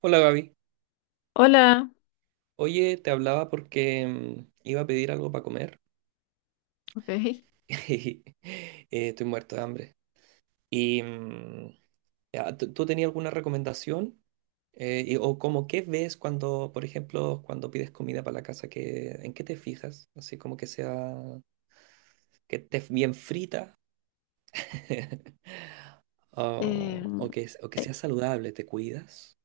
Hola Gaby. Hola, Oye, te hablaba porque iba a pedir algo para comer. ok. Y estoy muerto de hambre. Y ya, ¿tú tenías alguna recomendación? O como qué ves cuando, por ejemplo, cuando pides comida para la casa, ¿en qué te fijas? Así como que sea, que esté bien frita. o, Em, o que, o que eh, sea saludable, ¿te cuidas?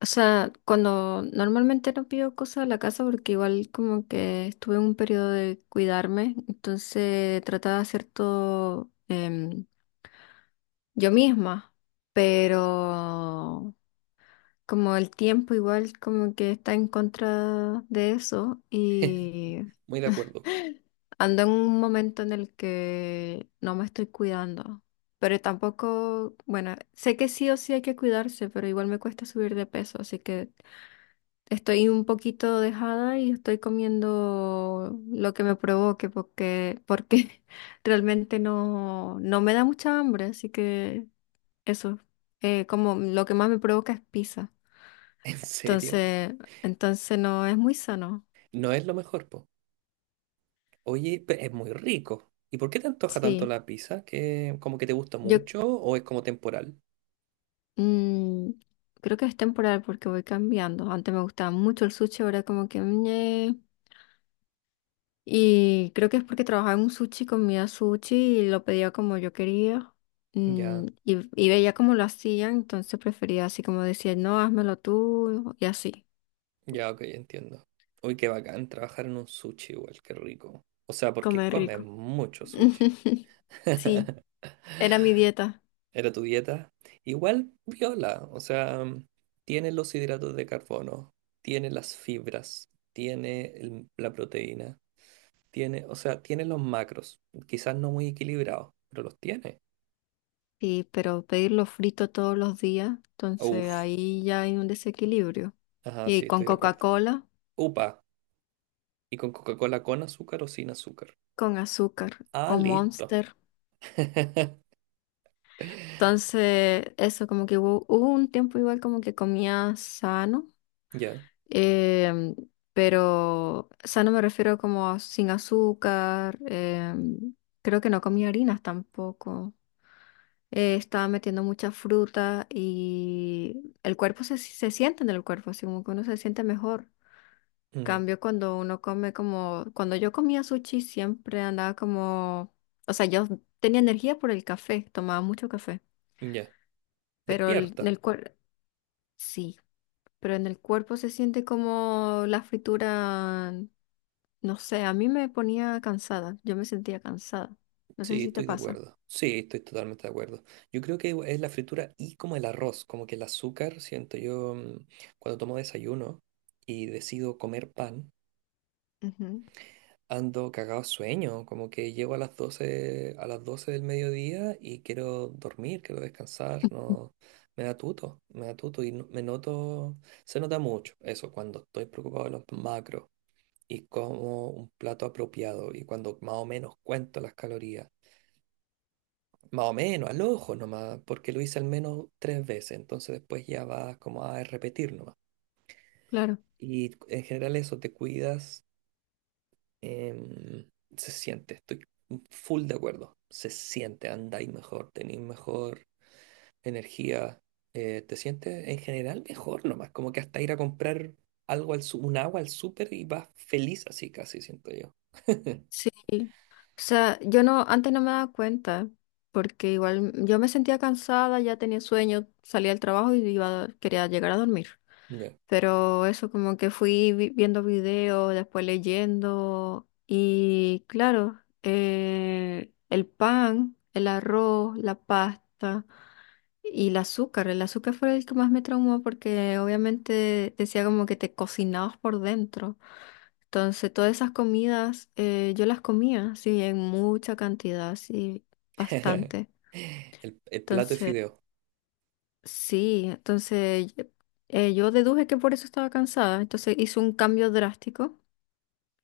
o sea, cuando normalmente no pido cosas a la casa porque igual como que estuve en un periodo de cuidarme, entonces trataba de hacer todo em, yo misma, pero como el tiempo igual como que está en contra de eso y Muy de acuerdo. ando en un momento en el que no me estoy cuidando, pero tampoco, bueno, sé que sí o sí hay que cuidarse, pero igual me cuesta subir de peso, así que estoy un poquito dejada y estoy comiendo lo que me provoque porque realmente no me da mucha hambre, así que eso, como lo que más me provoca es pizza. ¿En serio? Entonces, entonces no es muy sano. No es lo mejor, po. Oye, es muy rico. ¿Y por qué te antoja tanto Sí, la pizza? ¿Que como que te gusta yo mucho o es como temporal? mm, creo que es temporal porque voy cambiando. Antes me gustaba mucho el sushi, ahora como que ñe. Y creo que es porque trabajaba en un sushi, comía sushi y lo pedía como yo quería. Ya, Y veía cómo lo hacían, entonces prefería así como decía, no, házmelo tú y así, ya, ok, entiendo. Uy, qué bacán trabajar en un sushi igual, qué rico. O sea, porque comer comes rico. mucho sushi. Sí, era mi dieta. Era tu dieta. Igual viola, o sea, tiene los hidratos de carbono, tiene las fibras, tiene la proteína, tiene, o sea, tiene los macros. Quizás no muy equilibrados, pero los tiene. Sí, pero pedirlo frito todos los días, entonces Uf, ahí ya hay un desequilibrio. ajá, Y sí, con estoy de acuerdo. Coca-Cola, Upa. ¿Y con Coca-Cola con azúcar o sin azúcar? con azúcar Ah, o listo. Monster. Entonces, eso, como que hubo un tiempo igual como que comía sano, Ya. em, pero sano me refiero como a sin azúcar, creo que no comía harinas tampoco. Eh, estaba metiendo mucha fruta y el cuerpo se siente en el cuerpo, así como que uno se siente mejor. Mm. Cambio cuando uno come como, cuando yo comía sushi siempre andaba como, o sea, yo tenía energía por el café, tomaba mucho café. Ya. En Despierta. el cuerpo, sí, pero en el cuerpo se siente como la fritura, no sé, a mí me ponía cansada, yo me sentía cansada. No sé Sí, si te estoy de pasa. acuerdo. Sí, estoy totalmente de acuerdo. Yo creo que es la fritura y como el arroz, como que el azúcar, siento yo, cuando tomo desayuno y decido comer pan. Ujú. Ando cagado sueño, como que llego a las doce del mediodía y quiero dormir, quiero descansar, no, me da tuto y me noto, se nota mucho eso cuando estoy preocupado de los macros y como un plato apropiado y cuando más o menos cuento las calorías, más o menos, al ojo nomás, porque lo hice al menos tres veces, entonces después ya vas como a repetir nomás. Claro. Y en general eso, te cuidas. Em, Se siente, estoy full de acuerdo. Se siente, andáis mejor, tenéis mejor energía, te sientes en general mejor nomás, como que hasta ir a comprar algo un agua al súper y vas feliz así casi, siento yo. Sí, o sea, yo no, antes no me daba cuenta, porque igual yo me sentía cansada, ya tenía sueño, salía del trabajo y iba, quería llegar a dormir. Ya. Pero eso como que viendo videos, después leyendo, y claro, el pan, el arroz, la pasta y el azúcar. El azúcar fue el que más me traumó porque obviamente decía como que te cocinabas por dentro. Entonces, todas esas comidas yo las comía, sí, en mucha cantidad, sí, bastante. El plato de Entonces, fideo, sí, entonces yo deduje que por eso estaba cansada. Entonces hice un cambio drástico,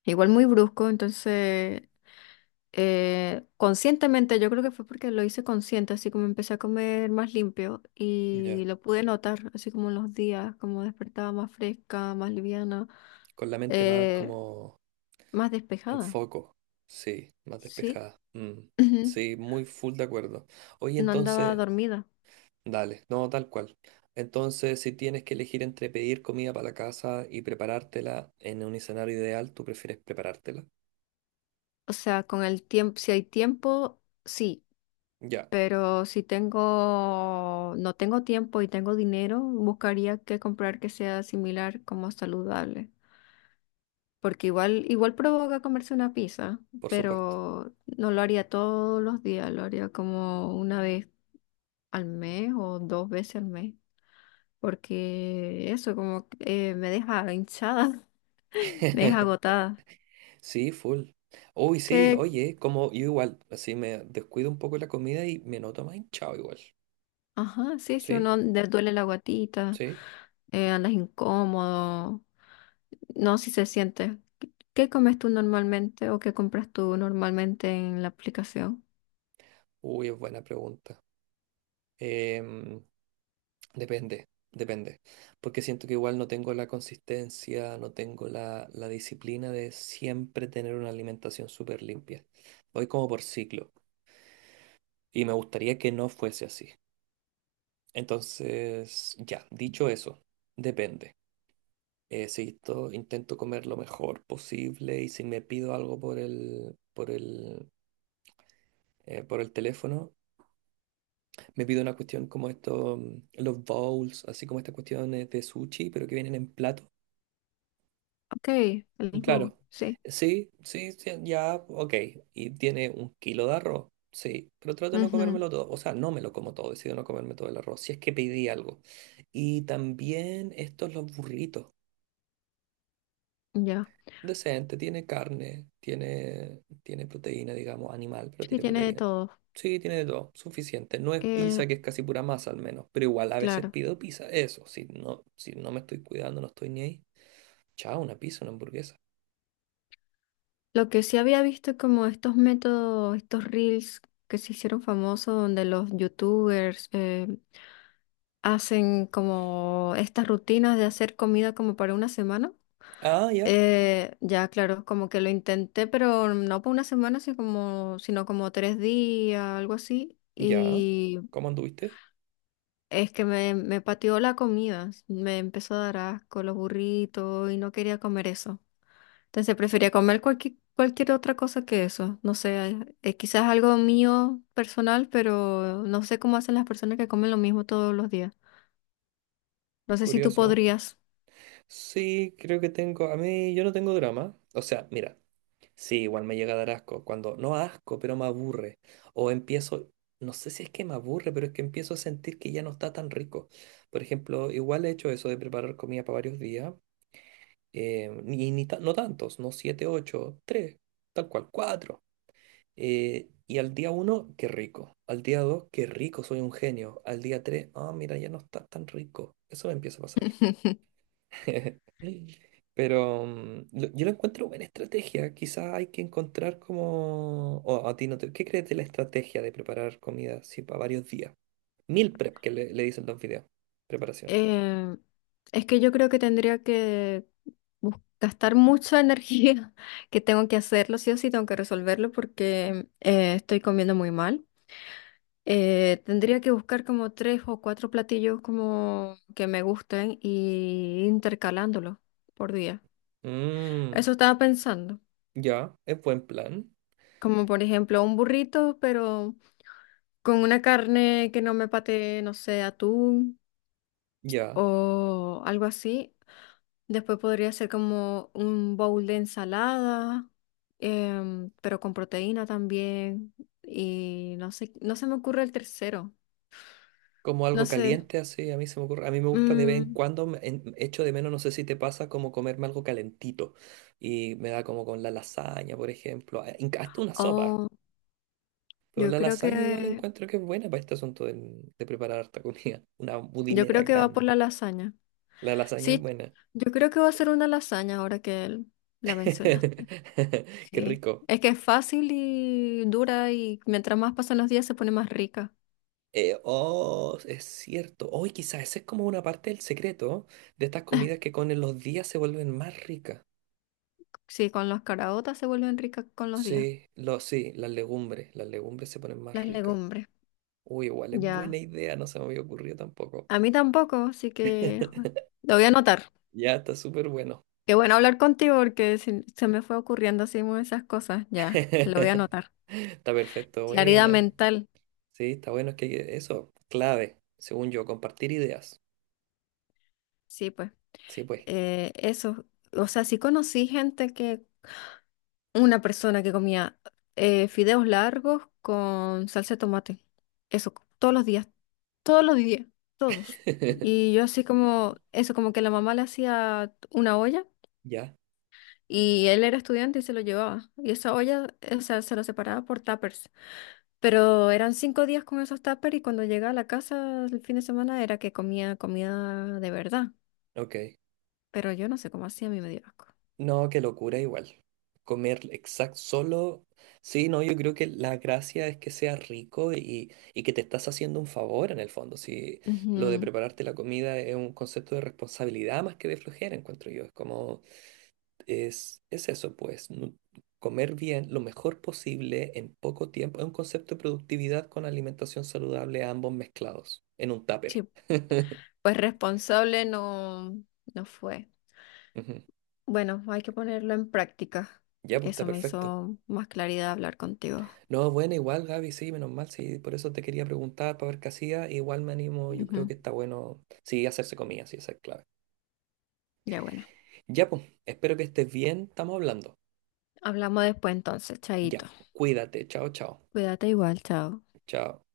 igual muy brusco. Entonces, conscientemente, yo creo que fue porque lo hice consciente, así como empecé a comer más limpio y ya. lo pude notar, así como en los días, como despertaba más fresca, más liviana, Con la mente más eh, como más en despejada, foco, sí, más sí. despejada. Mm. Sí, muy full de acuerdo. Oye, No andaba entonces... dormida. Dale, no, tal cual. Entonces, si tienes que elegir entre pedir comida para la casa y preparártela en un escenario ideal, tú prefieres preparártela. O sea, con el tiempo, si hay tiempo, sí, Ya, pero no tengo tiempo y tengo dinero, buscaría que comprar que sea similar como saludable. Porque igual, igual provoca comerse una pizza, por supuesto. pero no lo haría todos los días, lo haría como una vez al mes o dos veces al mes. Porque eso como que, me deja hinchada, me deja agotada. Sí, full. Uy, sí, oye, como yo igual, así me descuido un poco la comida y me noto más hinchado igual. Ajá, sí, si Sí, uno le duele la guatita, sí. Andas incómodo, no, si se siente. ¿Qué comes tú normalmente o qué compras tú normalmente en la aplicación? Uy, es buena pregunta. Em, Depende, depende. Porque siento que igual no tengo la consistencia, no tengo la disciplina de siempre tener una alimentación súper limpia. Voy como por ciclo y me gustaría que no fuese así. Entonces, ya, dicho eso, depende. Si intento comer lo mejor posible y si me pido algo por el teléfono, me pido una cuestión como esto, los bowls, así como estas cuestiones de sushi, pero que vienen en plato. Ok, el bowl, Claro. sí. Sí, sí, sí, ya, ok. ¿Y tiene un kilo de arroz? Sí, pero trato de no Ujú, comérmelo todo. O sea, no me lo como todo, decido no comerme todo el arroz, si es que pedí algo. Y también estos los burritos. ya. Decente, tiene carne, tiene proteína, digamos, animal, pero Sí, tiene tiene de proteína. todo. Sí, tiene de todo, suficiente. No es Eh, pizza, que es casi pura masa al menos, pero igual a veces claro. pido pizza. Eso, si no me estoy cuidando, no estoy ni ahí. Chao, una pizza, una hamburguesa. Lo que sí había visto como estos métodos, estos reels que se hicieron famosos donde los youtubers hacen como estas rutinas de hacer comida como para una semana. Ah, ya. Ya, claro, como que lo intenté, pero no por una semana, sino como 3 días, algo así. Ya, Y ¿cómo anduviste? es que me pateó la comida, me empezó a dar asco los burritos y no quería comer eso. Entonces prefería comer cualquier otra cosa que eso. No sé, quizás algo mío personal, pero no sé cómo hacen las personas que comen lo mismo todos los días. No sé si tú Curioso. podrías. Sí, creo que tengo. A mí, yo no tengo drama. O sea, mira, sí, igual me llega a dar asco. Cuando, no asco, pero me aburre. O empiezo, no sé si es que me aburre, pero es que empiezo a sentir que ya no está tan rico. Por ejemplo, igual he hecho eso de preparar comida para varios días. Ni, ni ta- No tantos, no siete, ocho, tres, tal cual, cuatro. Y al día uno, qué rico. Al día dos, qué rico, soy un genio. Al día tres, ah, mira, ya no está tan rico. Eso me empieza a pasar. Pero yo lo encuentro buena estrategia. Quizás hay que encontrar como... O a ti no te... ¿Qué crees de la estrategia de preparar comida así para varios días? Meal prep, que le dicen los videos. Preparación. Eh, es que yo creo que tendría que gastar mucha energía, que tengo que hacerlo, sí o sí, tengo que resolverlo porque estoy comiendo muy mal. Tendría que buscar como tres o cuatro platillos como que me gusten y intercalándolos por día. Mm, Eso estaba pensando, ya, es buen plan. como por ejemplo un burrito, pero con una carne que no me patee, no sé, atún Ya. o algo así. Después podría ser como un bowl de ensalada, pero con proteína también. Y no sé, no se me ocurre el tercero. Como No algo sé. caliente, así, a mí se me ocurre. A mí me gusta de vez en Mm, cuando, echo de menos, no sé si te pasa, como comerme algo calentito. Y me da como con la lasaña, por ejemplo. Hasta una sopa. oh, Pero yo la creo lasaña igual que, encuentro que es buena para este asunto preparar harta comida. Una yo budinera creo que va por grande. la lasaña. La lasaña es Sí, buena. yo creo que va a ser una lasaña ahora que la mencionaste. Qué Sí. rico. Es que es fácil y dura y mientras más pasan los días se pone más rica. Oh, es cierto. Hoy quizás esa es como una parte del secreto de estas comidas que con los días se vuelven más ricas. Sí, con las caraotas se vuelven ricas con los días. Sí, sí, las legumbres. Las legumbres se ponen Las más ricas. legumbres. Uy, igual es buena Ya. idea, no se me había ocurrido tampoco. A mí tampoco, así que lo voy a anotar. Ya está súper bueno. Qué bueno hablar contigo porque se me fue ocurriendo así muy esas cosas. Ya, lo voy a anotar. Está perfecto, Claridad buena. mental, Sí, está bueno, es que eso, clave, según yo, compartir ideas. sí, pues. Sí, pues. Eso. O sea, una persona que comía fideos largos con salsa de tomate. Eso, todos los días, todos los días, todos. Y yo así como, eso, como que la mamá le hacía una olla Ya, y él era estudiante y se lo llevaba. Y esa olla, o sea, se lo separaba por tuppers. Pero eran 5 días con esos tuppers y cuando llegaba a la casa el fin de semana era que comía comida de verdad. ok. Pero yo no sé cómo hacía, a mí me dio asco. No, qué locura igual. Comer exacto solo. Sí, no, yo creo que la gracia es que sea rico y que te estás haciendo un favor en el fondo. Si lo de Ujú. prepararte la comida es un concepto de responsabilidad más que de flojera, encuentro yo. Es como, es eso, pues, comer bien lo mejor posible en poco tiempo. Es un concepto de productividad con alimentación saludable, ambos mezclados, en un tupper. Sí, pues responsable no, no fue. Ujú. Bueno, hay que ponerlo en práctica. Ya, pues está Eso me perfecto. hizo más claridad hablar contigo. No, bueno, igual Gaby, sí, menos mal, sí, por eso te quería preguntar para ver qué hacía, igual me animo, yo creo Ujú. que está bueno, sí, hacerse comida, sí, esa es clave. Ya bueno, Ya, pues, espero que estés bien, estamos hablando. hablamos después entonces, Ya, chaito. cuídate, chao, chao, Cuídate igual, chao. chao.